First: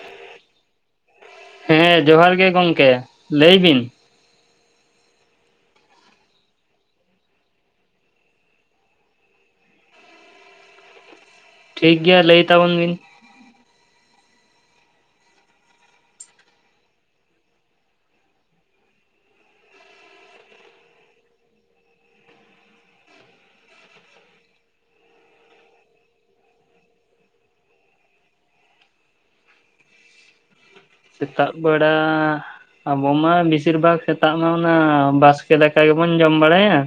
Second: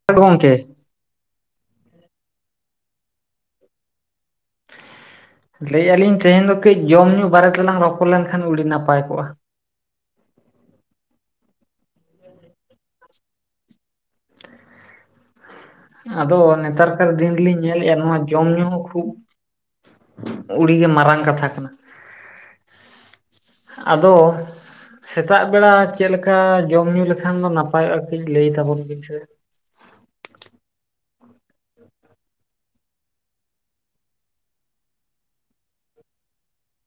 [unintelligible] ᱜᱚᱢᱠᱮ ᱦᱮᱸ ᱡᱚᱦᱟᱨ ᱜᱮ ᱜᱚᱢᱠᱮ ᱞᱟᱹᱭ ᱵᱤᱱ ᱞᱟᱹᱭᱮᱫᱼᱟᱹᱞᱤᱧ ᱛᱮᱦᱮᱧ ᱫᱚ ᱠᱟᱹᱡ ᱡᱚᱢ ᱧᱩ ᱵᱟᱨᱮ ᱛᱮᱞᱟᱝ ᱨᱚᱯᱚᱲ ᱞᱮᱱᱠᱷᱟᱱ ᱟᱹᱰᱤ ᱱᱟᱯᱟᱭ ᱠᱚᱜᱼᱟ ᱴᱷᱤᱠ ᱜᱮᱭᱟ ᱞᱟᱹᱭ ᱛᱟᱵᱚᱱ ᱵᱤᱱ? ᱟᱫᱚ ᱱᱮᱛᱟᱨ ᱠᱟᱨ ᱫᱤᱱ ᱨᱮᱞᱤᱧ ᱧᱮᱞᱮᱫᱼᱟ ᱱᱚᱣᱟ ᱡᱚᱢ ᱧᱩ ᱦᱚᱸ ᱠᱷᱩᱵ ᱩᱹᱰᱤ ᱜᱮ ᱢᱟᱨᱟᱝ ᱠᱟᱛᱷᱟ ᱠᱟᱱᱟ ᱟᱫᱚ ᱥᱮᱛᱟᱜ ᱵᱮᱲᱟ ᱪᱮᱫ ᱞᱮᱠᱟ ᱡᱚᱢ ᱧᱩ ᱞᱮᱠᱷᱟᱱ ᱫᱚ ᱱᱟᱯᱟᱭᱚᱜᱼᱟ ᱠᱟᱹᱡ ᱞᱟᱹᱭ ᱛᱟᱵᱚᱱ ᱵᱤᱱ ᱥᱮ? ᱥᱮᱛᱟᱜ ᱵᱮᱲᱟ ᱟᱵᱚ ᱢᱟ ᱵᱤᱥᱤᱨ ᱵᱷᱟᱜ ᱥᱮᱛᱟᱜ ᱢᱟ ᱚᱱᱟ ᱵᱟᱥᱠᱮ ᱫᱟᱠᱟ ᱜᱮᱵᱚᱱ ᱡᱚᱢ ᱵᱟᱲᱟᱭᱟ᱾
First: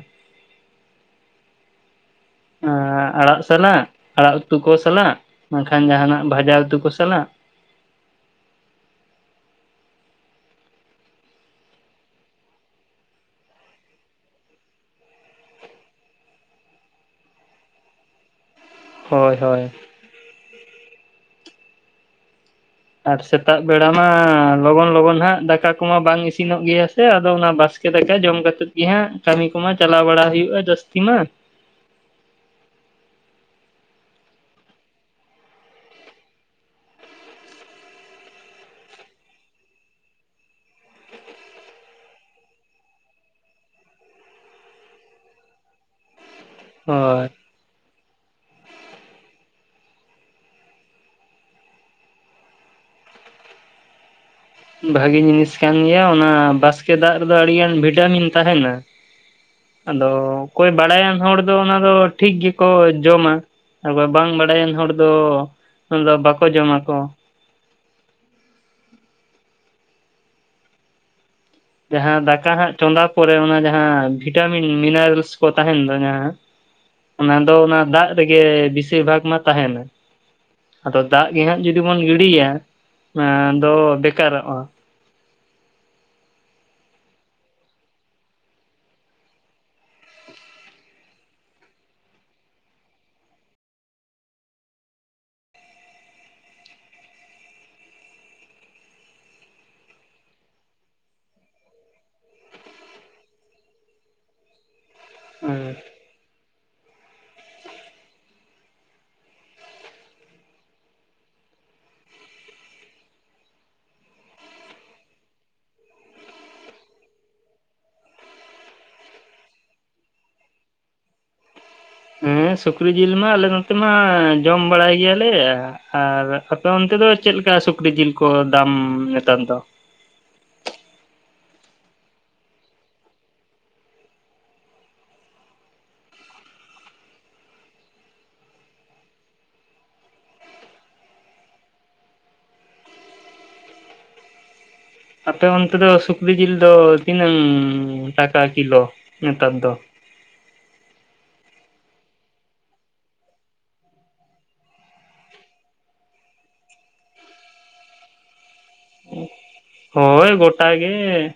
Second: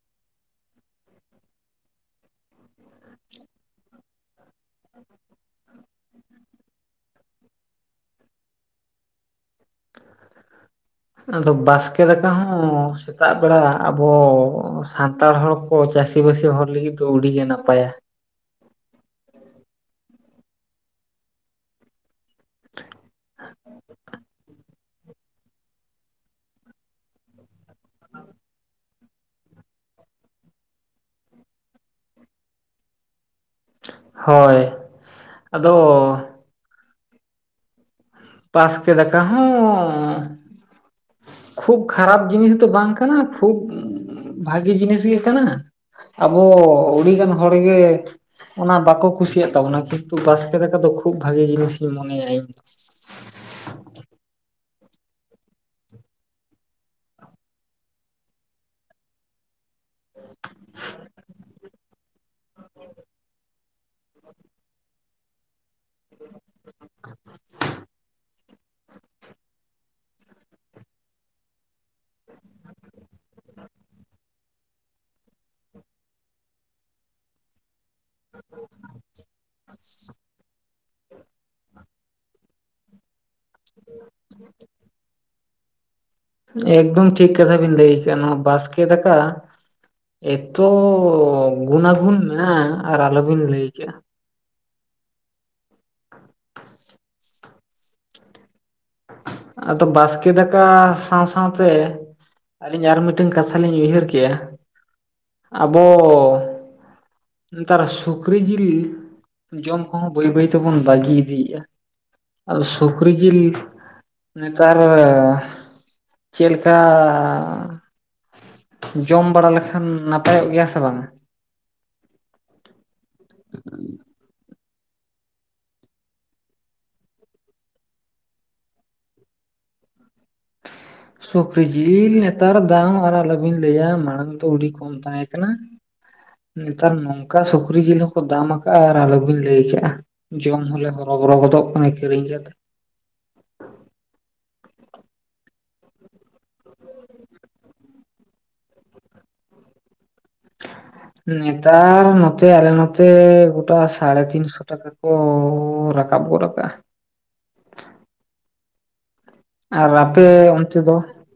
ᱟᱸ ᱟᱲᱟᱜ ᱥᱟᱞᱟᱜ ᱟᱲᱟᱜ ᱩᱛᱩ ᱠᱚ ᱥᱟᱞᱟᱜ ᱵᱟᱝᱠᱷᱟᱱ ᱡᱟᱸᱦᱟᱱᱟᱜ ᱵᱷᱟᱡᱟ ᱩᱛᱩ ᱠᱚ ᱥᱟᱞᱟᱜ ᱟᱫᱚ ᱵᱟᱥᱠᱮ ᱫᱟᱠᱟ ᱦᱚᱸ ᱥᱮᱛᱟᱜ ᱵᱮᱲᱟ ᱟᱵᱚ ᱥᱟᱱᱛᱟᱲ ᱦᱚᱲ ᱠᱚ ᱪᱟᱹᱥᱤᱵᱟᱹᱥᱤ ᱦᱚᱲ ᱞᱟᱹᱜᱤᱫ ᱫᱚ ᱟᱹᱰᱤᱜᱮ ᱱᱟᱯᱟᱭᱟ ᱦᱳᱭ ᱦᱳᱭ, ᱟᱨ ᱥᱮᱛᱟᱜ ᱵᱮᱲᱟ ᱢᱟ ᱞᱚᱜᱚᱱ ᱞᱚᱜᱚᱱ ᱦᱟᱸᱜ ᱫᱟᱠᱟ ᱠᱚᱢᱟ ᱵᱟᱝ ᱤᱥᱤᱱᱚᱜ ᱜᱮᱭᱟ ᱥᱮ ᱟᱫᱚ ᱚᱱᱟ ᱵᱟᱥᱠᱮ ᱫᱟᱠᱟ ᱡᱚᱢ ᱠᱟᱛᱮᱫ ᱜᱮ ᱦᱟᱸᱜ ᱠᱟᱹᱢᱤ ᱠᱚᱢᱟ ᱪᱟᱞᱟᱣ ᱵᱟᱲᱟ ᱦᱩᱭᱩᱜᱼᱟ ᱡᱟᱹᱥᱛᱤ ᱢᱟ᱾ ᱦᱳᱭ ᱟᱫᱚ ᱵᱟᱥᱠᱮ ᱫᱟᱠᱟ ᱦᱚᱸ ᱠᱷᱩᱵ ᱠᱷᱟᱨᱟᱯ ᱡᱤᱱᱤᱥ ᱫᱚ ᱵᱟᱝ ᱠᱟᱱᱟ ᱠᱷᱩᱵ ᱵᱷᱟᱜᱤ ᱡᱤᱱᱤᱥ ᱜᱮ ᱠᱟᱱᱟ ᱟᱵᱚ ᱟᱹᱰᱤ ᱦᱳᱭ ᱜᱟᱱ ᱦᱚᱲ ᱜᱮ ᱚᱱᱟ ᱵᱟᱠᱚ ᱠᱩᱥᱤᱭᱟᱜ ᱛᱟᱵᱚᱱᱟ ᱠᱤᱱᱛᱩ ᱵᱟᱥᱠᱮ ᱫᱟᱠᱟ ᱫᱚ ᱠᱷᱩᱵ ᱵᱷᱟᱜᱤ ᱡᱤᱱᱤᱥᱤᱧ ᱢᱚᱱᱮᱭᱟ ᱤᱧ ᱵᱷᱟᱜᱤ ᱡᱤᱱᱤᱥ ᱠᱟᱱ ᱜᱮᱭᱟ ᱚᱱᱟ ᱵᱟᱥᱠᱮ ᱫᱟᱜ ᱨᱮᱫᱚ ᱟᱹᱰᱤᱜᱟᱱ ᱵᱷᱤᱴᱟᱢᱤᱱ ᱛᱟᱦᱮᱱᱟ [inaudible] ᱟᱫᱚ ᱚᱠᱚᱭ ᱵᱟᱲᱟᱭᱟᱱ ᱦᱚᱲ ᱫᱚ ᱚᱱᱟ ᱫᱚ ᱴᱷᱤᱠ ᱜᱮᱠᱚ ᱡᱚᱢᱟ᱾ [unintelligible] ᱵᱟᱝ ᱵᱟᱰᱟᱭᱟᱱ ᱦᱚᱲ ᱫᱚ ᱩᱱ ᱫᱚ ᱵᱟᱠᱚ ᱡᱚᱢᱟᱠᱚ ᱡᱟᱦᱟᱸ ᱫᱟᱠᱟ ᱦᱟᱸᱜ ᱪᱚᱸᱫᱟ ᱯᱚᱨᱮ ᱚᱱᱟ ᱡᱟᱦᱟᱸ ᱵᱷᱤᱴᱟᱢᱤᱱ ᱢᱤᱱᱟᱨᱮᱞᱥ ᱠᱚ ᱛᱟᱦᱮᱱ ᱠᱟᱱᱟ᱾ ᱚᱱᱟ ᱫᱚ ᱚᱱᱟ ᱫᱟᱜ ᱨᱮᱜᱮ ᱵᱤᱥᱤᱨ ᱵᱷᱟᱜᱽ ᱢᱟ ᱛᱟᱦᱮᱱᱟ ᱟᱫᱚ ᱫᱟᱜ ᱜᱮ ᱦᱟᱸᱜ ᱡᱩᱫᱤ ᱵᱚᱱ ᱜᱤᱰᱤᱭᱟ ᱚᱱᱟᱫᱚ ᱵᱮᱠᱟᱨᱚᱜᱼᱟ ᱮᱠᱫᱚᱢ ᱴᱷᱤᱠ ᱠᱟᱛᱷᱟ ᱵᱤᱱ ᱞᱟᱹᱭ ᱠᱮᱫ ᱟ ᱱᱚᱣᱟ ᱵᱟᱥᱠᱮ ᱫᱟᱠᱟ ᱮᱛᱚ ᱜᱩᱱᱟᱜᱩᱱ ᱢᱮᱱᱟᱜᱼᱟ ᱟᱨ ᱟᱞᱚᱵᱤᱱ ᱞᱟᱹᱭ ᱠᱮᱫᱼᱟ [inaudible] ᱟᱫᱚ ᱵᱟᱥᱠᱮ ᱫᱟᱠᱟ ᱥᱟᱶ ᱥᱟᱶᱛᱮ ᱟᱹᱞᱤᱧ ᱟᱨ ᱢᱤᱫᱴᱮᱱ ᱠᱟᱛᱷᱟ ᱞᱤᱧ ᱩᱭᱦᱟᱹᱨ ᱠᱮᱜᱼᱟ ᱟᱵᱚ ᱱᱮᱛᱟᱨ ᱥᱩᱠᱨᱤ ᱡᱤᱞ ᱡᱚᱢ ᱠᱚ ᱦᱚᱸ ᱵᱟᱹᱭ ᱵᱟᱹᱭ ᱛᱮᱵᱚᱱ ᱵᱟᱹᱜᱤ ᱤᱫᱤᱭᱮᱫᱼᱟ ᱟᱨ ᱥᱩᱠᱨᱤ ᱡᱤᱞ ᱱᱮᱛᱟᱨ ᱪᱮᱫ ᱞᱮᱠᱟᱻ ᱡᱚᱢ ᱵᱟᱲᱟ ᱞᱮᱠᱷᱟᱱ ᱱᱟᱯᱟᱭᱚᱜ ᱜᱮᱭᱟ ᱥᱮ ᱵᱟᱝᱟ ᱦᱮᱸ ᱥᱩᱠᱨᱤ ᱡᱤᱞ ᱢᱟ ᱟᱞᱮ ᱱᱚᱛᱮ ᱢᱟ ᱡᱚᱢ ᱵᱟᱲᱟᱭ ᱜᱮᱭᱟᱞᱮ᱾ ᱟᱨ ᱟᱯᱮ ᱚᱱᱛᱮ ᱫᱚ ᱪᱮᱫᱞᱮᱠᱟ ᱥᱩᱠᱨᱤ ᱡᱤᱞ ᱠᱚ ᱫᱟᱢ ᱱᱮᱛᱟᱨ ᱫᱚ ᱥᱩᱠᱨᱤ ᱡᱤᱞ ᱱᱮᱛᱟᱨ ᱫᱟᱢ ᱟᱨ ᱟᱞᱚᱵᱤᱱ ᱞᱟᱹᱭᱟ ᱢᱟᱲᱟᱝ ᱫᱚ ᱟᱹᱰᱤ ᱠᱚᱢ ᱛᱟᱦᱮᱸ ᱠᱟᱱᱟ ᱱᱮᱛᱟᱨ ᱱᱚᱝᱠᱟ ᱥᱩᱠᱨᱤ ᱡᱤᱞ ᱦᱚᱸᱠᱚ ᱫᱟᱢ ᱟᱠᱟᱜ-ᱟ ᱟᱨ ᱟᱞᱚᱵᱤᱱ ᱞᱟᱹᱭ ᱠᱮᱜ-ᱟ᱾ ᱡᱚᱢ ᱦᱚᱞᱮ ᱦᱚᱨᱚᱵᱚᱨᱚ ᱜᱚᱫᱚᱜ ᱠᱟᱱᱟ ᱠᱤᱨᱤᱧ ᱠᱟᱛᱮ᱾ ᱟᱯᱮ ᱚᱱᱛᱮ ᱫᱚ ᱥᱩᱠᱨᱤ ᱡᱤᱞ ᱫᱚ ᱛᱤᱱᱟᱹᱝ ᱴᱟᱠᱟ ᱠᱤᱞᱳ ᱱᱮᱛᱟᱨ ᱫᱚ? ᱱᱮᱛᱟᱨ ᱱᱚᱛᱮ ᱟᱞᱮ ᱱᱚᱛᱮ ᱜᱳᱴᱟ ᱥᱟᱲᱮ ᱛᱤᱱᱥᱚ ᱴᱟᱠᱟ᱾ ᱠᱚᱻᱩ ᱨᱟᱠᱟᱵ ᱜᱚᱫ ᱟᱠᱟᱫ-ᱟ ᱟᱨ ᱟᱯᱮ ᱦᱳᱭ ᱜᱳᱴᱟ ᱚᱱᱛᱮ ᱫᱚ? ᱜᱮ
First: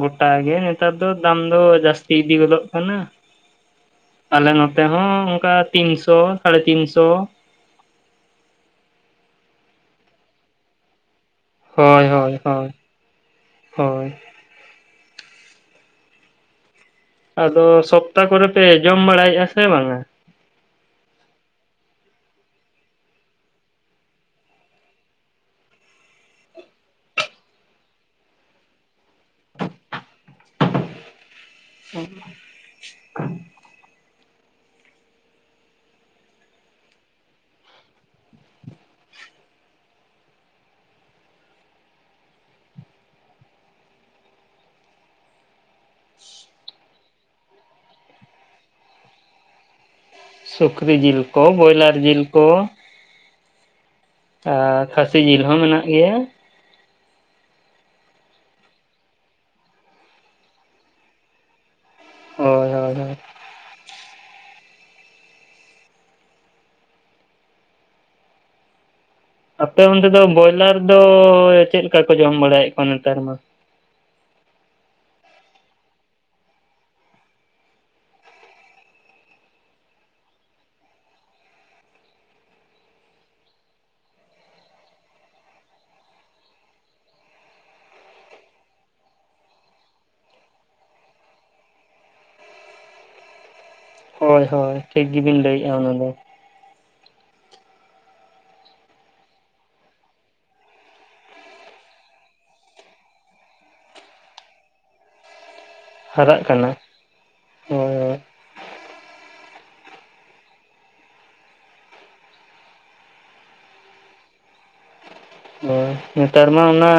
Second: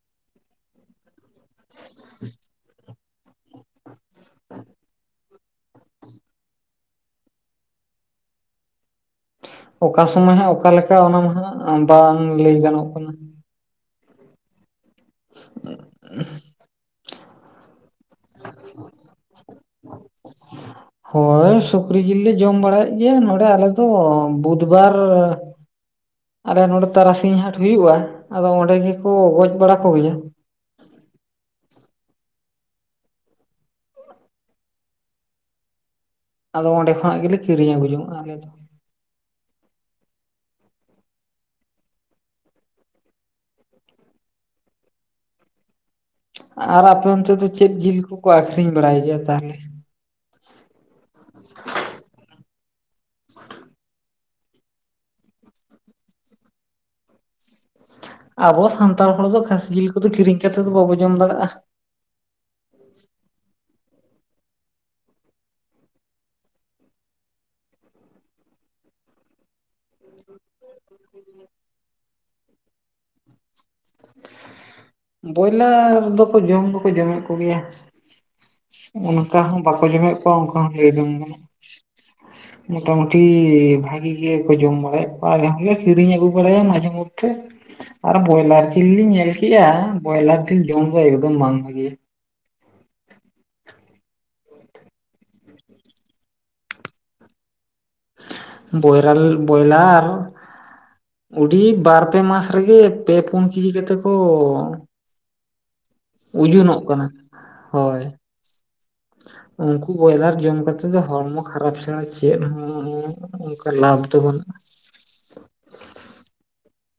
ᱜᱚᱴᱟ ᱜᱮ ᱱᱮᱛᱟᱨ ᱫᱚ ᱫᱟᱢ ᱫᱚ ᱡᱟᱹᱥᱛᱤ ᱤᱫᱤ ᱜᱚᱫᱚᱜ ᱠᱟᱱᱟ᱾ ᱟᱞᱮ ᱱᱚᱛᱮ ᱦᱚᱸ ᱚᱱᱠᱟ ᱛᱤᱱᱥᱚ ᱥᱟᱲᱮ ᱛᱤᱱ ᱥᱚ᱾ ᱚᱠᱟ ᱥᱚᱢᱚᱭ ᱦᱟᱸᱜ ᱚᱠᱟᱞᱮᱠᱟ ᱚᱱᱟ ᱢᱟᱦᱟᱸ ᱦᱳᱭ ᱵᱟᱝ ᱦᱳᱭ ᱞᱟᱹᱭ ᱦᱳᱭ ᱜᱟᱱᱚᱜ ᱠᱟᱱᱟ᱾ ᱦᱳᱭ [unintelligible] ᱟᱫᱚ ᱥᱚᱯᱛᱟᱦ ᱠᱚᱨᱮ ᱯᱮ ᱡᱚᱢ ᱵᱟᱲᱟᱭᱮᱜ-ᱟ ᱥᱮ ᱵᱟᱝᱟ? [unintelligible] ᱦᱚᱭ ᱥᱩᱠᱨᱤ ᱡᱤᱞ ᱞᱮ ᱡᱚᱢ ᱵᱟᱲᱟᱭᱮᱜ ᱜᱮᱭᱟ ᱱᱚᱸᱰᱮ ᱟᱞᱮᱫᱚ ᱵᱩᱫᱷᱵᱟᱨ ᱟᱞᱮ ᱱᱚᱸᱰᱮ ᱛᱟᱨᱟᱥᱤᱧ ᱦᱟᱴ ᱦᱩᱭᱩᱜᱼᱟ ᱟᱫᱚ ᱚᱸᱰᱮ ᱜᱮᱠᱚ ᱜᱚᱡ ᱵᱟᱲᱟ ᱠᱚᱜᱮᱭᱟ [unintelligible] ᱟᱫᱚ ᱚᱸᱰᱮ ᱠᱷᱚᱱᱟᱜ ᱜᱮᱞᱮ ᱠᱤᱨᱤᱧ ᱟᱹᱜᱩ ᱡᱚᱝ-ᱟ ᱟᱞᱮ ᱫᱚ᱾ [inaudible] ᱟᱨ ᱟᱯᱮ ᱚᱱᱛᱮ ᱫᱚ ᱪᱮᱫ ᱡᱤᱞ ᱠᱚᱠᱚ ᱟᱠᱷᱨᱤᱧ ᱵᱟᱲᱟᱭ ᱜᱮᱭᱟ ᱛᱟᱦᱚᱞᱮ? ᱥᱩᱠᱨᱤ ᱡᱤᱞ ᱠᱚ ᱵᱚᱭᱞᱟᱨ ᱡᱤᱞ ᱠᱚ᱾ ᱟᱨ ᱠᱷᱟᱹᱥᱤ ᱡᱤᱞ ᱦᱚᱸ ᱢᱮᱱᱟᱜ ᱜᱮᱭᱟ᱾ ᱟᱵᱚ ᱥᱟᱱᱛᱟᱲ ᱦᱚᱲ ᱫᱚ ᱠᱷᱟᱹᱥᱤ ᱡᱤᱞ ᱠᱚᱫᱚ ᱠᱤᱨᱤᱧ ᱠᱟᱛᱮᱫ ᱫᱚ ᱵᱟᱵᱚ ᱡᱚᱢ ᱫᱟᱲᱮᱭᱟᱜᱼᱟ ᱦᱳᱭ ᱦᱳᱭ ᱦᱳᱭ ᱟᱯᱮ ᱚᱱᱛᱮ ᱫᱚ ᱵᱚᱭᱞᱟᱨ ᱫᱚ ᱪᱮᱫᱞᱮᱠᱟ ᱠᱚ ᱡᱚᱢ ᱵᱟᱲᱟᱭᱮᱫ ᱠᱚᱣᱟ ᱱᱮᱛᱟᱨ ᱢᱟ? ᱵᱚᱭᱞᱟᱨ ᱫᱚᱠᱚ ᱡᱚᱢ ᱫᱚᱠᱚ ᱡᱚᱢᱮᱫ ᱠᱚ ᱜᱮᱭᱟ᱾ ᱚᱱᱠᱟ ᱦᱚᱸ ᱵᱟᱠᱚ ᱡᱚᱢᱮᱫ ᱠᱚᱣᱟ ᱚᱱᱠᱟ ᱦᱚᱸ ᱞᱟᱹᱭ ᱢᱚᱴᱟᱢᱩᱴᱤ ᱵᱷᱟᱜᱤ ᱜᱮᱠᱚ ᱡᱚᱢ ᱵᱟᱲᱟᱭᱟ ᱠᱚ ᱟᱞᱮᱦᱚᱸᱞᱮ ᱠᱤᱨᱤᱧ ᱟᱹᱜᱩ ᱵᱟᱲᱟᱭᱟ ᱢᱟᱡᱷᱮ ᱢᱚᱫᱽ ᱴᱷᱮ ᱟᱨ ᱵᱚᱭᱞᱟᱨ ᱡᱤᱞ ᱞᱤᱧ ᱧᱮᱞᱠᱮᱜ-ᱟ, ᱵᱚᱭᱞᱟᱨ ᱡᱤᱞ ᱡᱚᱢ ᱦᱚᱸ ᱮᱠᱫᱚᱢ ᱵᱟᱝ ᱵᱷᱟᱜᱮᱭᱟ᱾ ᱦᱳᱭ ᱦᱳᱭ, ᱴᱷᱤᱠ ᱜᱮᱵᱤᱱ ᱞᱟᱹᱭᱮᱜ-ᱟ ᱚᱱᱟ ᱫᱚ᱾ ᱵᱚᱭᱨᱟᱞ ᱵᱚᱭᱞᱟᱨ ᱩᱰᱤ ᱵᱟᱨ ᱯᱮ ᱢᱟᱥ ᱨᱮᱜᱮ ᱯᱮ ᱯᱩᱱ ᱠᱮᱡᱤ ᱠᱟᱛᱮ ᱠᱚ ᱩᱡᱩᱱᱚᱜ ᱠᱟᱱᱟ᱾ ᱦᱳᱭ ᱩᱱᱠᱩ ᱵᱚᱭᱞᱟᱨ ᱡᱚᱢ ᱠᱟᱛᱮᱜ ᱫᱚ ᱦᱚᱲᱢᱚ ᱠᱷᱟᱨᱟᱯ ᱪᱷᱟᱲᱟ ᱪᱮᱫ ᱦᱚᱸ ᱚᱱᱠᱟ ᱞᱟᱵᱷ ᱫᱚ ᱵᱟᱹᱱᱩᱜ-ᱟ᱾ ᱚ ᱱᱮᱛᱟᱨ ᱢᱟ ᱚᱱᱟ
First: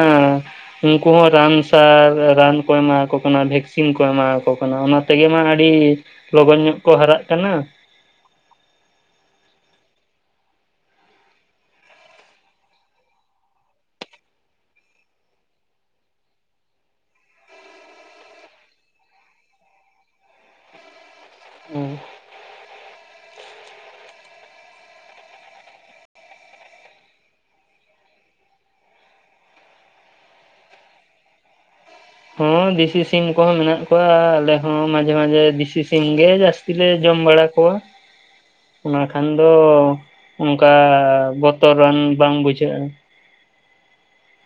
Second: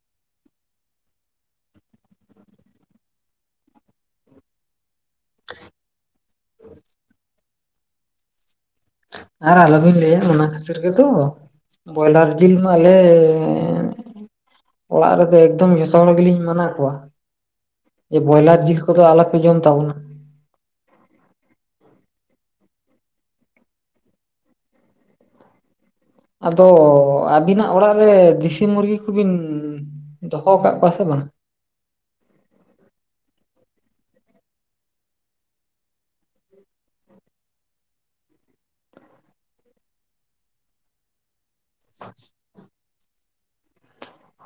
ᱩᱱᱠᱩ ᱦᱚᱸ ᱨᱟᱱ ᱥᱟᱨ ᱨᱟᱱ ᱠᱚ ᱮᱢᱟᱠᱚ ᱠᱟᱱᱟ ᱵᱷᱮᱠᱥᱤᱱ ᱠᱚ ᱮᱢᱟᱠᱚ ᱠᱟᱱᱟ ᱚᱱᱟ ᱛᱮᱜᱮ ᱢᱟ ᱟᱹᱰᱤ ᱞᱚᱜᱚᱱ ᱧᱚᱜ ᱠᱚ ᱦᱟᱨᱟᱜ ᱠᱟᱱᱟ᱾ ᱟᱨ ᱟᱞᱚᱵᱤᱱ ᱞᱟᱹᱭᱟ ᱚᱱᱟ ᱠᱷᱟᱹᱛᱤᱨ ᱜᱮᱛᱚ, ᱵᱚᱭᱞᱟᱨ ᱡᱤᱞ ᱢᱟᱞᱮᱻ ᱚᱲᱟᱜ ᱨᱮᱫᱚ ᱮᱠᱫᱚᱢ ᱡᱚᱛᱚ ᱦᱚᱲ ᱜᱮᱞᱤᱧ ᱢᱟᱱᱟ ᱠᱚᱣᱟ᱾ ᱡᱮ ᱵᱚᱭᱞᱟᱨ ᱡᱤᱞ ᱠᱚᱫᱚ ᱟᱞᱚᱯᱮ ᱡᱚᱢ ᱛᱟᱵᱚᱱᱟ ᱦᱩᱸ ᱟᱫᱚ ᱟᱹᱵᱤᱱᱟᱜ ᱚᱲᱟᱜ ᱨᱮ ᱫᱮᱥᱤ ᱢᱩᱨᱜᱤ ᱠᱚᱵᱤᱱ ᱫᱚᱦᱚ ᱣᱟᱠᱟᱫ ᱠᱚᱣᱟ ᱥᱮ ᱵᱟᱝ? ᱦᱚᱸ ᱫᱤᱥᱤ ᱥᱤᱢ ᱠᱚᱦᱚᱸ ᱢᱮᱱᱟᱜ ᱠᱚᱣᱟ ᱟᱞᱮ ᱦᱚᱸ ᱢᱟᱡᱷᱮ ᱢᱟᱡᱷᱮ ᱫᱤᱥᱤ ᱥᱤᱢᱜᱮ ᱡᱟᱹᱥᱛᱤ ᱞᱮ ᱡᱚᱢ ᱵᱟᱲᱟ ᱠᱚᱣᱟ [inaudible] ᱚᱱᱟ ᱠᱷᱟᱱ ᱫᱚ ᱚᱱᱠᱟ ᱵᱚᱛᱚᱨᱟᱱ ᱵᱟᱝ ᱵᱩᱡᱷᱟᱹᱜᱼᱟ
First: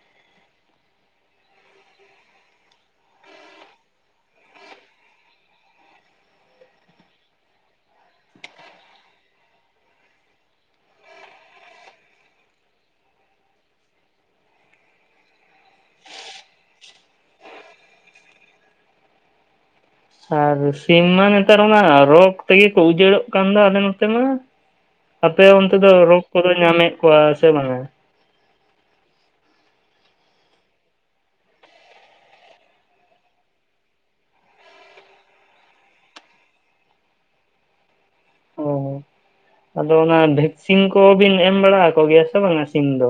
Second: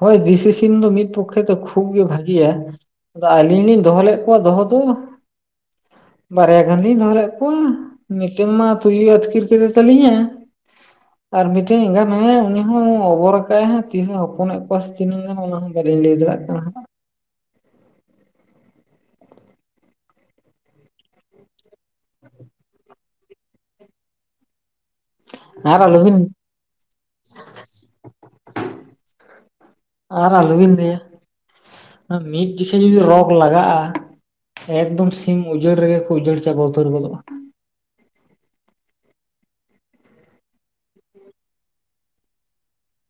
ᱦᱳᱭ ᱫᱤᱥᱤ ᱥᱤᱢ ᱫᱚ ᱢᱤᱫ ᱯᱚᱠᱠᱷᱮ ᱫᱚ ᱠᱷᱩᱵ ᱜᱮ ᱵᱷᱟᱜᱤᱭᱟ᱾ ᱟᱫᱚ ᱟᱹᱞᱤᱧ ᱞᱤᱧ ᱫᱚᱦᱚ ᱞᱮᱫ ᱠᱚᱣᱟ ᱫᱚᱦᱚ ᱫᱚ᱾ ᱵᱟᱨᱭᱟ ᱜᱟᱱ ᱞᱤᱧ ᱫᱚᱦᱚᱞᱮᱫ ᱠᱚᱣᱟ᱾ ᱢᱤᱴᱤᱝ ᱢᱟ ᱛᱩᱭᱩ ᱟᱹᱛᱠᱤᱨ ᱠᱮᱫᱮ ᱛᱟᱞᱤᱧᱟ᱾ ᱟᱨ ᱢᱤᱫᱴᱮᱱ ᱮᱸᱜᱟ ᱢᱮᱱᱟᱭᱟ ᱩᱱᱤ ᱦᱚᱸ ᱚᱵᱚᱨ ᱟᱠᱟᱫᱟᱭ ᱛᱤᱥ ᱦᱚᱸ ᱦᱚᱯᱚᱱ ᱮ ᱠᱚ ᱯᱚᱥᱛᱤᱱᱤᱧ ᱧᱟᱢᱟ ᱚᱱᱟ ᱦᱚ ᱵᱟᱞᱤᱧ ᱞᱟᱹᱭ ᱫᱟᱲᱮᱜ ᱠᱟᱱᱟ᱾ ᱟᱨ ᱥᱤᱢ ᱢᱟ ᱱᱮᱛᱟᱨ ᱚᱱᱟ ᱨᱳᱜᱽ ᱛᱮᱜᱮ ᱠᱚ ᱩᱡᱟᱹᱲᱚᱜ ᱠᱟᱱ ᱫᱚ ᱟᱞᱮ ᱱᱚᱛᱮ ᱢᱟ᱾ ᱟᱯᱮ ᱚᱱᱛᱮ ᱟᱨ ᱫᱚ ᱟᱞᱚᱵᱤᱱ ᱨᱳᱜ ᱠᱚᱫᱚ ᱧᱟᱢᱮᱫ ᱠᱚᱣᱟ ᱥᱮ ᱵᱟᱝᱟ? ᱟᱨ ᱟᱞᱚ ᱵᱤᱱ ᱞᱟᱹᱭᱟ ᱢᱤᱫ ᱡᱚᱠᱷᱮᱡ ᱡᱩᱫᱤ ᱨᱳᱜᱽ ᱞᱟᱜᱟᱜᱼᱟ ᱮᱠᱫᱚᱢ ᱥᱤᱢ ᱩᱡᱟᱹᱲ ᱨᱮᱜᱮ ᱠᱚ ᱩᱡᱟᱹᱲ ᱪᱟᱵᱟ ᱩᱛᱟᱹᱨ ᱜᱚᱫᱚᱜᱼᱟ᱾ ᱚ ᱟᱫᱚ ᱚᱱᱟ ᱵᱷᱮᱠᱥᱤᱱ ᱠᱚᱵᱤᱱ ᱮᱢ ᱵᱟᱲᱟ ᱟᱠᱚ ᱜᱮᱭᱟ ᱥᱮ ᱵᱟᱝᱟ ᱥᱤᱢ ᱫᱚ?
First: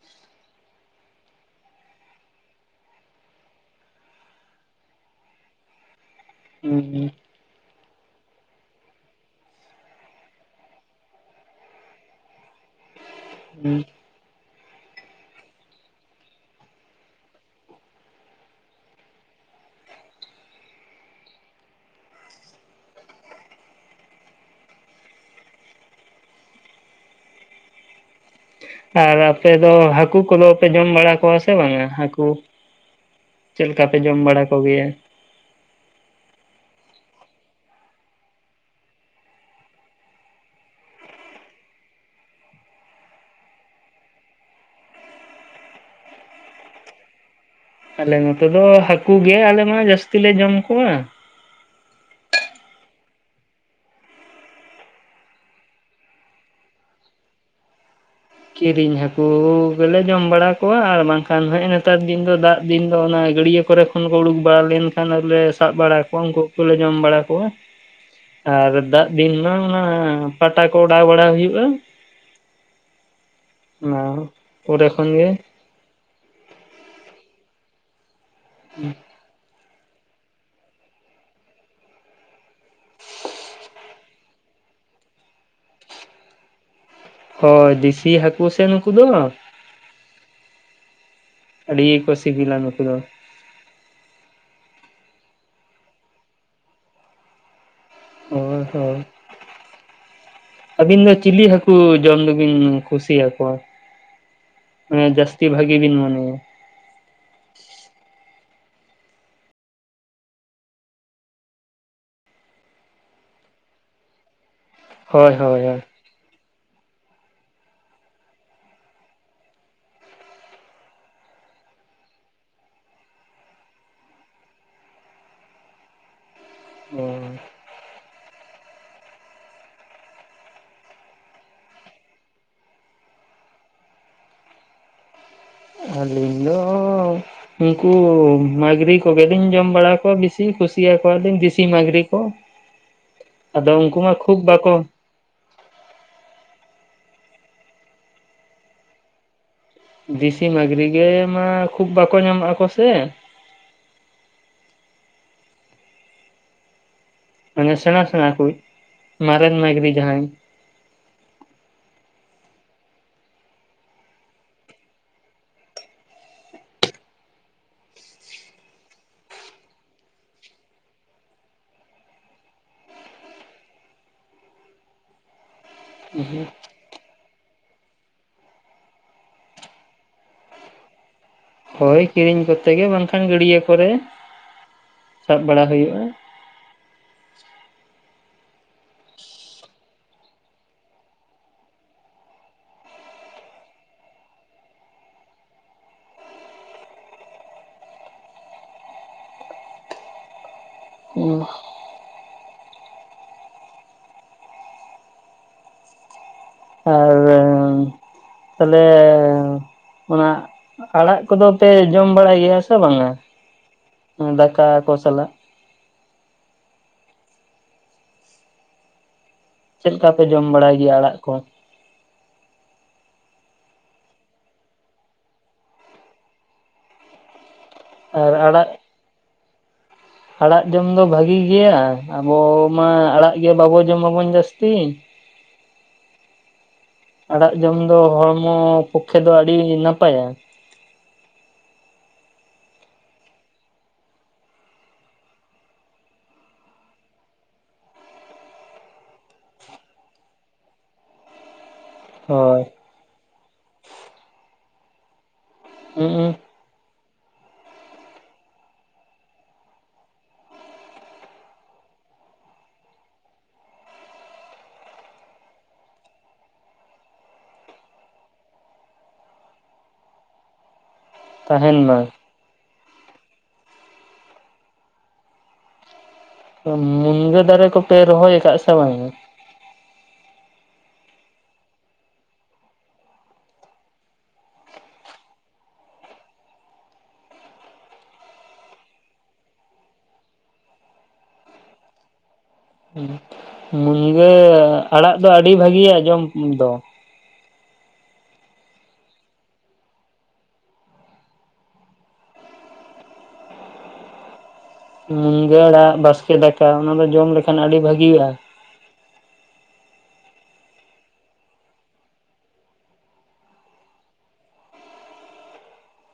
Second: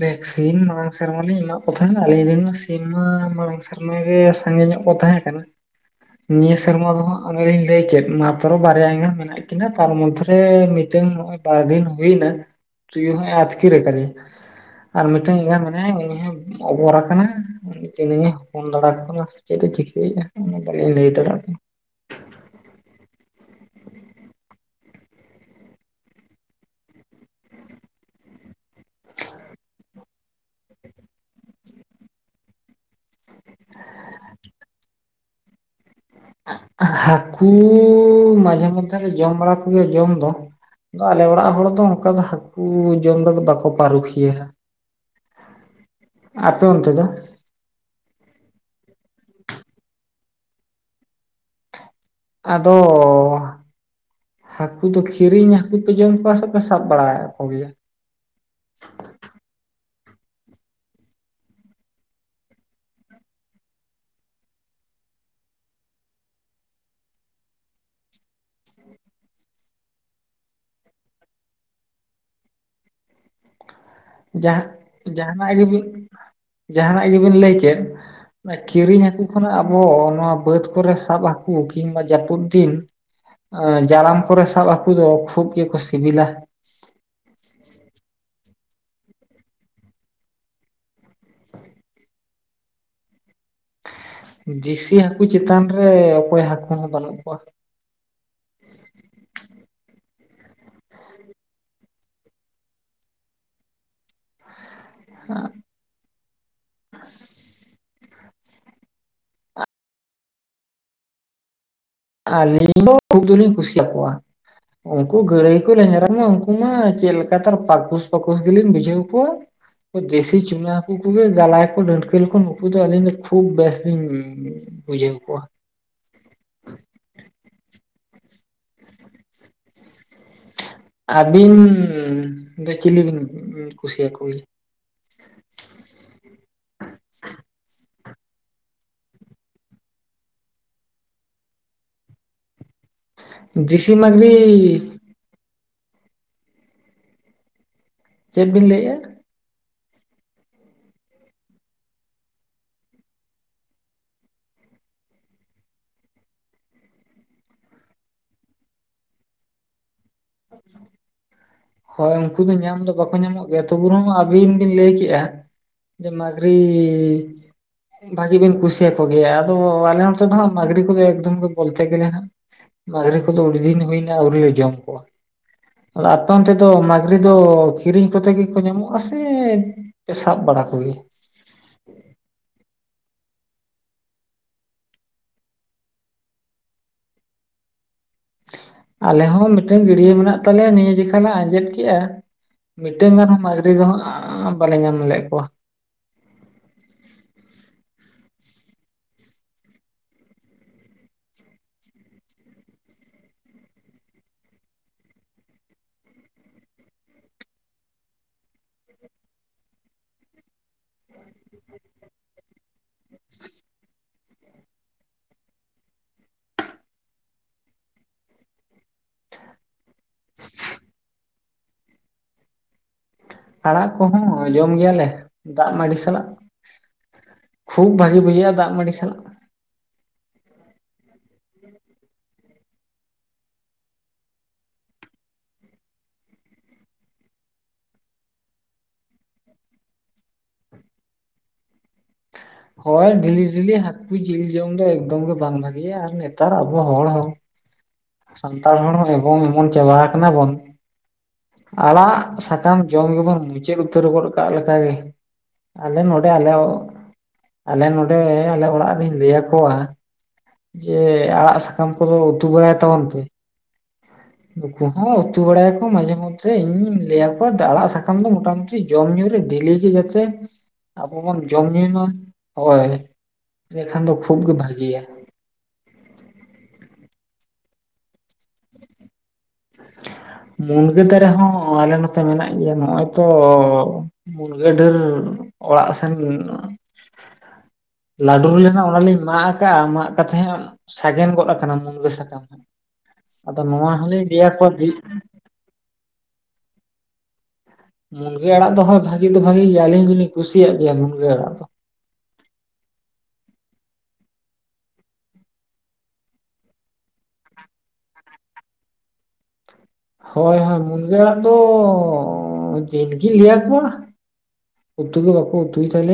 ᱵᱷᱮᱠᱥᱤᱱ ᱢᱟᱲᱟᱝ ᱥᱮᱨᱢᱟ ᱟᱞᱤᱧ ᱮᱢᱟᱜ ᱠᱚ ᱛᱟᱭᱮᱱᱟ ᱟᱹᱧᱤᱱ ᱨᱮᱱᱢᱟ ᱥᱤᱢ ᱢᱟ ᱢᱟᱲᱟᱝ ᱥᱮ ᱥᱮᱨᱢᱟ ᱜᱮ ᱥᱟᱸᱜᱤᱧ ᱧᱚᱜ ᱠᱚ ᱛᱟᱦᱮᱸ ᱠᱟᱱᱟ᱾ ᱱᱤᱭᱟᱹ ᱥᱮᱨᱢᱟ ᱫᱚ ᱦᱩᱸ ᱦᱟᱸᱜ ᱚᱱᱮᱞᱤᱧ ᱞᱟᱹᱭ ᱠᱮᱫ ᱢᱟᱛᱨᱚ ᱵᱟᱨᱮᱭᱟ ᱮᱸᱜᱟ ᱢᱮᱱᱟᱜ ᱛᱟ ᱠᱤᱱᱟ ᱛᱟᱨ ᱢᱚᱫᱽᱫᱷᱮᱨᱮ ᱢᱤᱫᱴᱮᱱ ᱱᱚᱜᱚᱭ ᱵᱟᱨ ᱫᱤᱱ ᱦᱩᱭ ᱮᱱᱟ ᱛᱩᱭᱩ ᱦᱚᱭ ᱟᱹᱛᱠᱤᱨ ᱦᱩᱸ ᱟᱠᱟᱫᱮᱭᱟ ᱟᱨ ᱢᱤᱫᱴᱮᱱ ᱮᱸᱜᱟ ᱢᱮᱱᱟᱭᱟᱭ ᱩᱱᱤ ᱦᱚᱸ ᱚᱵᱚᱨᱟ ᱠᱟᱱᱟ ᱩᱱᱤ ᱛᱤᱱᱟᱹᱜ ᱦᱚᱯᱚᱱ ᱫᱟᱲᱮ ᱠᱟᱱᱟ ᱥᱮ ᱪᱮᱫ ᱮ ᱪᱤᱠᱟᱹᱭᱮᱫᱟ ᱚᱱᱟ ᱵᱟᱹᱞᱤᱧ ᱞᱟᱹᱭ ᱫᱟᱲᱮᱭᱟᱜ ᱠᱟᱱᱟ᱾ [inaudible] ᱟᱨ ᱟᱯᱮ ᱫᱚ ᱦᱟᱹᱠᱩ ᱠᱚᱫᱚ ᱯᱮ ᱡᱚᱢ ᱵᱟᱲᱟ ᱠᱚᱣᱟ ᱥᱮ ᱵᱟᱝᱟ ᱦᱟᱹᱠᱩ ᱪᱮᱫ ᱞᱮᱠᱟ ᱯᱮ ᱡᱚᱢ ᱵᱟᱲᱟ ᱠᱚᱜᱮᱭᱟ? ᱦᱟᱹᱠᱩ ᱢᱟᱡᱷᱮ ᱢᱚᱫᱽᱫᱷᱮ ᱨᱮ ᱡᱚᱢ ᱵᱟᱲᱟ ᱠᱚᱜᱮ ᱡᱚᱢ ᱫᱚ᱾ ᱟᱫᱚ ᱟᱞᱮ ᱚᱲᱟᱜ ᱦᱚᱲ ᱫᱚ ᱚᱱᱠᱟ ᱫᱚ ᱦᱟᱹᱠᱩ ᱡᱚᱢ ᱨᱮ ᱵᱟᱠᱚ ᱯᱟᱹᱨᱩᱠᱷᱤᱭᱟᱹᱣᱟ ᱟᱹᱛᱩᱨ ᱛᱮᱫᱚ ᱟᱞᱮ ᱱᱚᱛᱮ ᱫᱚ ᱦᱟᱹᱠᱩ ᱜᱮ ᱟᱞᱮ ᱢᱟ ᱡᱟᱹᱥᱛᱤ ᱞᱮ ᱡᱚᱢ ᱠᱚᱣᱟ᱾ ᱟᱫᱚ ᱦᱟᱹᱠᱩ ᱫᱚ ᱠᱤᱨᱤᱧ ᱦᱟᱠᱩ ᱯᱮ ᱡᱚᱢ ᱠᱚᱣᱟ ᱥᱮᱯᱮ ᱥᱟᱵ ᱵᱟᱲᱟ ᱠᱚᱜᱮᱭᱟ? ᱠᱤᱨᱤᱧ ᱦᱟᱹᱠᱩ ᱜᱮᱞᱮ ᱡᱚᱢ ᱵᱟᱲᱟ ᱠᱚᱣᱟ ᱟᱨ ᱵᱟᱝᱠᱷᱟᱱ ᱦᱮᱜ ᱱᱮᱛᱟᱨ ᱫᱤᱱ ᱫᱚ ᱫᱟᱜ ᱫᱤᱱ ᱫᱚ ᱚᱱᱟ ᱜᱟᱹᱰᱭᱟᱹ ᱠᱚᱨᱮ ᱛᱚᱠᱷᱚᱱ ᱠᱚ ᱩᱰᱩᱠ ᱵᱟᱲᱟ ᱞᱮᱱᱠᱷᱟᱱ ᱟᱞᱮ ᱥᱟᱵ ᱵᱟᱲᱟ ᱠᱚᱣᱟ ᱩᱱᱠᱩ ᱠᱚᱞᱮ ᱡᱚᱢ ᱵᱟᱲᱟ ᱠᱚᱣᱟ᱾ ᱟᱨ ᱫᱟᱜ ᱫᱤᱱ ᱢᱟ ᱚᱱᱟ ᱯᱟᱴᱟ ᱠᱚ ᱚᱰᱟᱣ ᱵᱟᱲᱟ ᱦᱩᱭᱩᱜᱼᱟ᱾ [unintelligible] ᱡᱟᱦᱟᱸ ᱯᱚᱨᱮ ᱠᱷᱚᱱ ᱡᱟᱦᱟᱱᱟᱜ ᱜᱮ ᱵᱤᱱ ᱡᱟᱦᱟᱱᱟᱜ ᱜᱮᱵᱤᱱ ᱞᱟᱹᱭ ᱠᱮᱫ ᱠᱤᱨᱤᱧ ᱦᱟᱹᱠᱩ ᱡᱚᱠᱷᱚᱱᱟᱜ ᱟᱵᱚ ᱱᱚᱣᱟ ᱵᱟᱹᱫ ᱠᱚᱨᱮ ᱥᱟᱵ ᱦᱟᱠᱩ ᱠᱤᱝᱵᱟ ᱡᱟᱹᱯᱩᱫ ᱫᱤᱱ ᱡᱟᱲᱟᱢ ᱠᱚᱨᱮ ᱥᱟᱵ ᱦᱟᱠᱩ ᱫᱚ ᱠᱷᱩᱵ ᱜᱮᱠᱚ ᱥᱤᱵᱤᱞᱟ᱾ ᱦᱳᱭ ᱫᱮᱥᱤ ᱦᱟᱹᱠᱩ ᱥᱮ ᱱᱩᱠᱩ ᱫᱚ᱾ ᱟᱹᱰᱤ ᱜᱮᱠᱚ ᱥᱤᱵᱤᱞᱟ ᱱᱩᱠᱩ ᱫᱚ᱾ ᱫᱮᱥᱤ ᱦᱟᱹᱠᱩ ᱪᱮᱛᱟᱱ ᱨᱮ ᱚᱠᱚᱭ ᱦᱟᱹᱠᱩ ᱦᱚᱸ ᱵᱟᱹᱱᱩᱜ ᱠᱚᱣᱟ᱾ ᱦᱳᱭ ᱦᱳᱭ ᱟᱹᱵᱤᱱ ᱫᱚ ᱪᱤᱞᱤ ᱦᱟᱹᱠᱩ ᱡᱚᱢ ᱫᱚᱵᱤᱱ ᱠᱩᱥᱤᱭᱟᱠᱚᱣᱟ? ᱦᱮᱸ ᱡᱟᱹᱥᱛᱤ ᱵᱷᱟᱹᱜᱤ ᱵᱤᱱ ᱢᱚᱱᱮᱭᱟ ᱟᱹᱞᱤᱧ ᱫᱚ ᱠᱷᱩᱵ ᱫᱚᱞᱤᱧ ᱠᱩᱥᱤᱭᱟᱠᱚᱣᱟ ᱩᱱᱠᱩ ᱦᱳᱭ ᱜᱟᱹᱲᱟᱹᱭ ᱦᱳᱭ ᱠᱚ ᱦᱳᱭ ᱞᱮᱧᱡᱨᱟ ᱩᱱᱠᱩ ᱢᱟ ᱪᱮᱫᱞᱮᱠᱟ ᱪᱚ ᱯᱟᱠᱩᱥ ᱯᱟᱠᱩᱥ ᱜᱮᱞᱤᱧ ᱵᱩᱡᱷᱟᱹᱣ ᱠᱚᱣᱟ᱾ ᱫᱮᱥᱤ ᱪᱩᱱᱟ ᱦᱟᱹᱠᱩ ᱠᱚᱜᱮ ᱡᱟᱞᱟᱭ ᱠᱚ ᱰᱟᱹᱲᱠᱟᱹ ᱞᱮᱠᱚ ᱱᱩᱠᱩ ᱫᱚ ᱟᱹᱞᱤᱧ ᱫᱚ ᱠᱷᱩᱵ ᱵᱮᱥᱞᱤᱧ ᱵᱩᱡᱟᱹᱣ ᱠᱚᱣᱟ ᱚ ᱟᱹᱵᱤᱱ ᱫᱚ ᱪᱤᱞᱤ ᱵᱤᱱ ᱠᱩᱥᱤᱭᱟ ᱠᱚ ᱜᱮᱭᱟ? ᱟᱹᱞᱤᱧ ᱫᱚ ᱩᱱᱠᱩ ᱢᱟᱹᱜᱽᱨᱤ ᱠᱚᱜᱮᱞᱤᱧ ᱡᱚᱢ ᱵᱟᱲᱟ ᱠᱚᱣᱟ ᱵᱤᱥᱤ ᱠᱩᱥᱤᱭᱟᱠᱚᱣᱟᱞᱤᱧ ᱫᱮᱥᱤ ᱢᱟᱹᱜᱽᱨᱤ ᱠᱚ᱾ ᱟᱫᱚ ᱡᱮᱥᱤ ᱩᱱᱠᱩ ᱢᱟ ᱢᱟᱹᱜᱽᱨᱤ ᱠᱷᱩᱵ ᱵᱟᱠᱚ ᱪᱮᱫ ᱵᱤᱱ ᱞᱟᱹᱭᱮᱫᱼᱟ ᱫᱮᱥᱤ ᱢᱟᱹᱜᱽᱨᱤ ᱜᱮ ᱢᱟ ᱠᱷᱩᱵ ᱵᱟᱠᱚ ᱧᱟᱢᱚᱜ ᱟᱠᱚ ᱥᱮ ᱟᱱᱮ ᱥᱮᱬᱟ ᱥᱮᱬᱟ ᱠᱩᱡ ᱢᱟᱨᱮᱱ ᱢᱟᱹᱨᱤᱱ ᱢᱮᱱᱟᱭ ᱠᱟᱫᱤ ᱡᱟᱦᱟᱸᱭ ᱦᱚᱭ ᱩᱱᱠᱩ ᱫᱚ ᱧᱟᱢ ᱫᱚ ᱵᱟᱠᱚ ᱧᱟᱢᱚᱜ ᱜᱮᱭᱟ ᱛᱚ ᱵᱩᱨᱮ ᱢᱟ ᱟᱹᱵᱤᱱ ᱵᱤᱱ ᱞᱟᱹᱭ ᱠᱮᱜᱼᱟ ᱡᱮ ᱢᱟᱜᱨᱤ ᱵᱷᱟᱹᱜᱤ ᱵᱤᱱ ᱠᱩᱥᱤᱭᱟᱠᱚ ᱜᱮᱭᱟ ᱟᱫᱚ ᱟᱞᱮ ᱱᱚᱛᱮ ᱫᱚᱜ ᱢᱟᱹᱜᱽᱨᱤ ᱠᱚᱫᱚ ᱮᱠᱫᱚᱢ ᱜᱮ ᱵᱚᱞᱛᱮ ᱜᱮᱞᱮ ᱦᱟᱸᱜ ᱵᱟᱜᱨᱮ ᱠᱚᱫᱚ ᱟᱹᱰᱤ ᱫᱤᱱ ᱦᱩᱭᱱᱟ ᱟᱹᱣᱨᱤ ᱞᱮ ᱡᱚᱢ ᱠᱚᱣᱟ ᱚᱱ ᱛᱮᱫᱚ ᱢᱜᱽᱨᱤ ᱫᱚ ᱠᱤᱨᱤᱧ ᱠᱚᱛᱮ ᱜᱮᱠᱚ ᱧᱟᱢᱚᱜᱼᱟ ᱥᱮ ᱥᱟᱵ ᱵᱟᱲᱟ ᱠᱚᱜᱮ ᱦᱚᱭ ᱠᱤᱨᱤᱧ ᱠᱚᱛᱮ ᱜᱮ ᱵᱟᱝᱠᱷᱟᱱ ᱜᱟᱹᱰᱤᱭᱟᱹ ᱠᱚᱨᱮ ᱥᱟᱵ ᱵᱟᱲᱟ ᱦᱩᱭᱩᱜᱼᱟ ᱟᱞᱮ ᱦᱚᱸ ᱢᱤᱫᱴᱮᱱ ᱜᱤᱰᱭᱟᱹ ᱢᱮᱱᱟᱜ ᱛᱟᱞᱮᱭᱟ ᱱᱤᱭᱟᱹ ᱡᱮᱠᱷᱟ ᱞᱮ ᱟᱸᱡᱮᱫ ᱠᱮᱜᱼᱟ ᱢᱤᱫᱴᱮᱱ ᱜᱟᱱᱦ ᱢᱟᱹᱝᱜᱨᱤ ᱫᱚ ᱦᱟᱸᱜ ᱵᱟᱞᱮ ᱧᱟᱢ ᱞᱮᱫ ᱠᱚᱣᱟ ᱦᱮᱸ ᱟᱨ [unintelligible] ᱛᱟᱦᱞᱮ ᱚᱱᱟ ᱟᱲᱟᱜ ᱠᱚᱫᱚ ᱯᱮ ᱡᱚᱢ ᱵᱟᱲᱟᱭ ᱜᱮᱭᱟ ᱥᱮ ᱵᱟᱝᱟ ᱫᱟᱠᱟ ᱠᱚ ᱥᱟᱞᱟᱜ ᱪᱮᱫ ᱞᱮᱠᱟ ᱯᱮ ᱡᱚᱢ ᱵᱟᱲᱟᱭ ᱜᱮᱭᱟ ᱟᱲᱟᱜ ᱠᱚ ᱟᱲᱟᱜ ᱠᱚᱦᱚᱸ ᱡᱚᱢ ᱜᱮᱭᱟᱞᱮ ᱫᱟᱜ ᱢᱟᱹᱰᱤ ᱥᱟᱞᱟᱜ ᱠᱷᱩᱵ ᱵᱷᱟᱜᱤ ᱟᱨ ᱵᱩᱡᱷᱟᱹᱜᱼᱟ ᱟᱲᱟᱜ ᱫᱟᱜ ᱢᱟᱹᱱᱰᱤ ᱥᱟᱞᱟᱜ ᱟᱲᱟᱜ ᱡᱚᱢ ᱫᱚ ᱵᱷᱟᱹᱜᱤ ᱜᱮᱭᱟ ᱟᱵᱚ ᱢᱟ ᱟᱲᱟᱜ ᱜᱮ ᱵᱟᱵᱚ ᱡᱚᱢᱟᱵᱚᱱ ᱡᱟᱹᱥᱛᱤ ᱟᱲᱟᱜ ᱡᱚᱢ ᱫᱚ ᱦᱚᱲᱢᱚ ᱯᱚᱠᱠᱷᱮ ᱫᱚ ᱟᱹᱰᱤ ᱱᱟᱯᱟᱭᱟ ᱦᱳᱭ ᱰᱤᱞᱤ ᱰᱮᱞᱤ ᱦᱟᱹᱠᱩ ᱡᱤᱞ ᱡᱚᱢ ᱫᱚ ᱮᱠᱫᱚᱢ ᱜᱮ ᱵᱟᱝ ᱵᱷᱟᱜᱤᱭᱟ ᱟᱨ ᱱᱮᱛᱟᱨ ᱟᱵᱚ ᱦᱚᱲ ᱦᱚᱸ ᱥᱟᱱᱛᱟᱲ ᱦᱚᱲ ᱦᱚᱸ ᱮᱵᱚᱝ ᱮᱢᱚᱱ ᱪᱟᱵᱟ ᱟᱠᱟᱱᱟ ᱵᱚᱱ ᱟᱲᱟᱜ ᱦᱳᱭ ᱥᱟᱠᱟᱢ ᱡᱚᱢ ᱜᱮᱵᱚᱱ ᱢᱩᱪᱟᱹᱫ ᱩᱛᱟᱹᱨ ᱜᱚᱫ ᱠᱟᱜ ᱞᱮᱠᱟᱜᱮ ᱟᱞᱮ ᱱᱚᱰᱮ ᱦᱩᱸ ᱟᱞᱮ ᱟᱞᱮ ᱱᱚᱰᱮ ᱟᱞᱮ ᱚᱲᱟᱜ ᱨᱤᱧ ᱞᱟᱹᱭ ᱟᱠᱚᱣᱟ ᱡᱮ ᱟᱲᱟᱜ ᱥᱟᱠᱟᱢ ᱠᱚᱫᱚ ᱩᱛᱩ ᱵᱟᱲᱟᱭ ᱛᱟᱵᱚᱱ ᱯᱮ ᱱᱩᱠᱩ ᱦᱚᱸ ᱩᱛᱩ ᱵᱟᱲᱟᱭᱟᱠᱚ ᱢᱟᱡᱷᱮ ᱢᱚᱫᱽᱨᱮᱧ ᱞᱟᱹᱭᱟ ᱠᱩᱣᱟ ᱟᱲᱟᱜ ᱥᱟᱠᱟᱢ ᱫᱚ ᱢᱚᱴ ᱢᱩᱴᱤ ᱡᱚᱢ ᱧᱩ ᱨᱮ ᱰᱤᱞᱤ ᱠᱤ ᱡᱟᱛᱮ ᱟᱵᱚ ᱵᱚᱱ ᱡᱚᱢᱧᱩᱭ ᱢᱟ ᱦᱳᱭ ᱤᱰᱮᱠᱷᱟᱱ ᱫᱚ ᱠᱷᱩᱵᱜ ᱵᱷᱟᱹᱜᱤᱭᱟ ᱢᱩᱱᱜᱟᱹ ᱫᱟᱨᱮ ᱠᱚᱯᱮ ᱨᱚᱦᱚᱭ ᱟᱠᱟᱫ ᱥᱮ ᱵᱟᱝ ᱢᱩᱱᱜᱟᱹ ᱫᱟᱨᱮ ᱦᱚᱸ ᱟᱞᱮ ᱱᱚᱛᱮ ᱢᱮᱱᱟᱜ ᱜᱮᱭᱟ ᱱᱚᱜᱼᱚᱭ ᱛᱚ ᱢᱩᱱᱜᱟᱹ ᱰᱷᱮᱨ ᱚᱲᱟᱜ ᱥᱮᱱ ᱞᱟᱹᱰᱩᱨ ᱞᱮᱱᱟ ᱚᱱᱟᱞᱤᱧ ᱢᱟᱜ ᱟᱠᱟᱫᱼᱟ ᱢᱟᱜ ᱠᱟᱛᱮ ᱦᱟᱜ ᱥᱟᱜᱮᱱ ᱜᱚᱫ ᱟᱠᱟᱱᱟ ᱢᱩᱱᱞᱟᱹ ᱥᱟᱠᱟᱢ ᱟᱫᱚ ᱱᱚᱣᱟ ᱦᱚᱸᱞᱤᱧ ᱢᱩᱱᱜᱟᱹ ᱞᱟᱹᱭ ᱟᱠᱚᱣᱟ ᱫᱤ ᱟᱲᱟᱜ ᱫᱚ ᱟᱹᱰᱤ ᱵᱷᱟᱹᱜᱤᱭᱟ ᱡᱚᱢ ᱫᱚ ᱢᱩᱱᱜᱟᱹ ᱟᱲᱟᱜ ᱫᱚ ᱦᱭ ᱵᱷᱟᱜᱤ ᱫᱚ ᱵᱷᱟᱜᱤ ᱜᱮᱭᱟ ᱟᱹᱞᱤᱧ ᱫᱚᱞᱤᱧ ᱠᱩᱥᱤ ᱭᱟᱜ ᱜᱮᱭᱟ ᱢᱩᱱᱜᱟᱹ ᱟᱲᱟᱜ ᱫᱚ, ᱢᱩᱱᱜᱟᱹ ᱟᱲᱟᱜ ᱵᱟᱥᱠᱮ ᱫᱟᱠᱟ ᱚᱱᱟ ᱫᱚ ᱡᱚᱢ ᱞᱮᱠᱷᱟᱱ ᱟᱹᱰᱤ ᱵᱷᱟᱹᱜᱤᱼᱟ ᱦᱳᱭ ᱦᱳᱭ ᱢᱩᱱᱜᱟᱹ ᱟᱲᱟᱜ ᱫᱚ ᱡᱮᱫ ᱜᱤᱧ ᱞᱟᱹᱭᱟ ᱠᱚᱣᱟ ᱩᱛᱩ ᱜᱤ ᱵᱟᱠᱚ ᱩᱛᱩᱭ ᱛᱟᱞᱮᱭᱟ